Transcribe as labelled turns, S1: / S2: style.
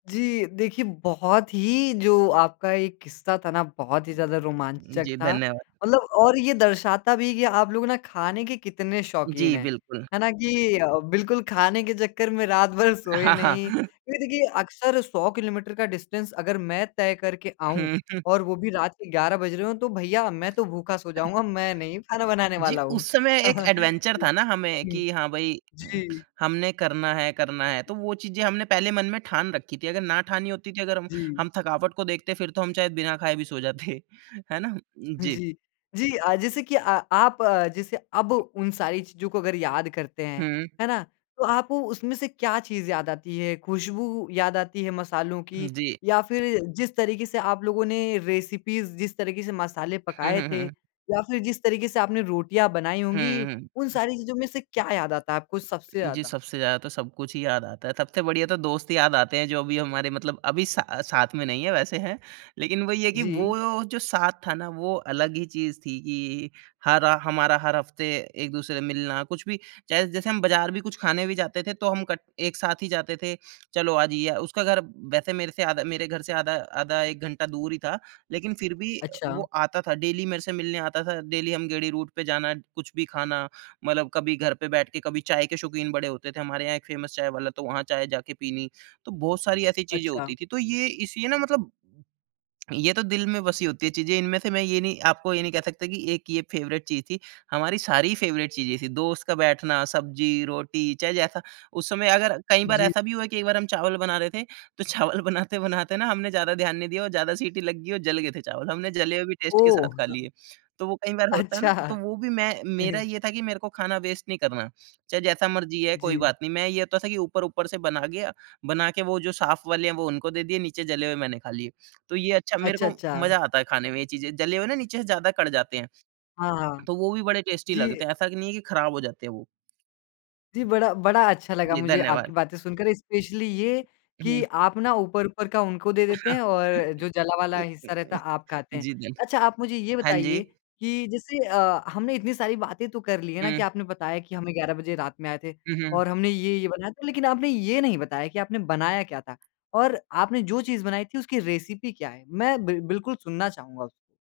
S1: जी, देखिए बहुत ही जो आपका ये किस्सा था न, बहुत ही ज़्यादा रोमांचक
S2: जी,
S1: था।
S2: धन्यवाद।
S1: मतलब और ये दर्शाता भी कि आप लोग ना खाने के कितने शौकीन
S2: जी,
S1: हैं,
S2: बिल्कुल।
S1: है ना? कि अ, बिल्कुल खाने के चक्कर में रात भर सोए
S2: हाँ,
S1: नहीं।
S2: हाँ।
S1: क्योंकि देखिए अक्सर 100 किलोमीटर का डिस्टेंस अगर मैं तय करके आऊँ
S2: हुँ, हुँ।
S1: और वो भी रात के 11 बज रहे हों तो भैया मैं तो भूखा सो जाऊँगा, मैं नहीं खाना बनाने
S2: जी,
S1: वाला हूँ।
S2: उस समय एक एडवेंचर
S1: हुँ,
S2: था न हमें
S1: हुँ।
S2: कि हाँ भई, उम,
S1: जी।
S2: हमने करना है करना है तो वो चीज़ें हमने पहले मन में ठान रखी थीं। अगर ना ठानी होती थी अगर हम
S1: जी।
S2: हम थकावट को देखते फिर तो हम शायद बिना खाए भी सो जाते, है ना? जी।
S1: जी। जी अ, जैसे कि अ, आप जैसे अब उन सारी चीज़ों को याद करते हैं,
S2: हुँ।
S1: है ना? तो आपको उसमें से क्या चीज़ याद आती है? खुशबू याद आती है मसालों
S2: हुँ,
S1: की
S2: जी।
S1: या फिर जिस तरीके से आप लोगों ने रेसिपीज़, जिस तरीके से मसाले
S2: हुँ,
S1: पकाए
S2: हुँ,
S1: थे
S2: हुँ।
S1: या फिर जिस तरीके से आपने रोटियाँ बनाई होंगी,
S2: हुँ, हुँ।
S1: उन सारी चीज़ों में से क्या याद आता है आपको सबसे
S2: जी
S1: ज़्यादा?
S2: सबसे ज़्यादा तो सब कुछ ही याद आता है। सबसे बढ़िया तो दोस्त ही याद आते हैं जो अभी हमारे मतलब अभी सा साथ में नहीं है, वैसे है। लेकिन वही है कि वो
S1: जी।
S2: जो साथ था न वो अलग ही चीज़ थी कि हर हमारा हर हफ़्ते एक दूसरे से मिलना। कुछ भी जैस जैसे हम बाज़ार भी कुछ खाने भी जाते थे तो हम कट एक साथ ही जाते थे। चलो आज ये उसका घर वैसे मेरे से आधा मेरे घर से आधा आधा 1 घंटा दूर ही था। लेकिन फिर भी
S1: अच्छा।
S2: वो आता था। डेली मेरे से मिलने आता था, डेली हम गेड़ी रूट पे जाना, कुछ भी खाना। मतलब कभी घर पे बैठ के कभी चाय के शौकीन बड़े होते थे, हमारे यहाँ एक फ़ेमस चाय वाला तो वहाँ चाय जाके पीनी। तो बहुत सारी ऐसी चीज़ें
S1: अच्छा।
S2: होती थीं तो ये इस ये न मतलब, ये तो दिल में बसी होती है चीज़ें, इनमें से मैं ये नहीं आपको ये नहीं कह सकता कि एक ये फ़ेवरेट चीज़ थी। हमारी सारी फ़ेवरेट चीज़ें थी। दोस्त का बैठना, सब्जी, रोटी चाहे जैसा उस समय अगर कई बार
S1: जी।
S2: ऐसा भी हुआ कि एक बार हम चावल बना रहे थे तो चावल बनाते-बनाते न हमने ज़्यादा ध्यान नहीं दिया और ज़्यादा सीटी लग गई और जल गए थे चावल। हमने जले हुए भी टेस्ट के साथ
S1: ओह!
S2: खा
S1: हाँ।
S2: लिए। तो वो कई बार होता है ना? तो
S1: अच्छा।
S2: वो भी मैं मेरा ये था कि मेरे को खाना वेस्ट नहीं करना। चाहे जैसा मर्ज़ी है कोई
S1: जी।
S2: बात नहीं। मैं ये होता था कि ऊपर-ऊपर से बना गया बना के वो जो साफ़ वाले हैं वो उनको दे दिए, नीचे जले हुए मैंने खा लिए। तो ये अच्छा मेरे
S1: अच्छा,
S2: को
S1: अच्छा।
S2: मज़ा आता है खाने में ये चीज़ें जले हुए ना नीचे से ज़्यादा कढ़ जाते हैं।
S1: हाँ, हाँ।
S2: तो वो भी बड़े टेस्टी लगते
S1: जी।
S2: हैं। ऐसा नहीं है कि ख़राब हो जाते हैं वो।
S1: जी, बड़ा बड़ा अच्छा लगा
S2: जी,
S1: मुझे आपकी
S2: धन्यवाद।
S1: बातें सुनकर। इस्पेशली ये कि
S2: हुँ।
S1: आप ना ऊपर-ऊपर का उनको दे देते हैं और जो जला वाला हिस्सा रहता है, आप
S2: [unintelligible]
S1: खाते हैं।
S2: जी धन्
S1: अच्छा आप मुझे ये
S2: हाँ जी।
S1: बताइए कि जैसे अ, हमने इतनी सारी बातें तो कर ली है ना कि
S2: हुँ।
S1: आपने बताया कि हम 11 बजे रात में आए थे
S2: हुँ, हुँ।
S1: और हमने ये-ये बनाया था। लेकिन आपने ये नहीं बताया कि आपने बनाया क्या था और आपने जो चीज़ बनाई थी उसकी रेसिपी क्या है? मैं बिल बिल्कुल सुनना चाहूँगा उसको।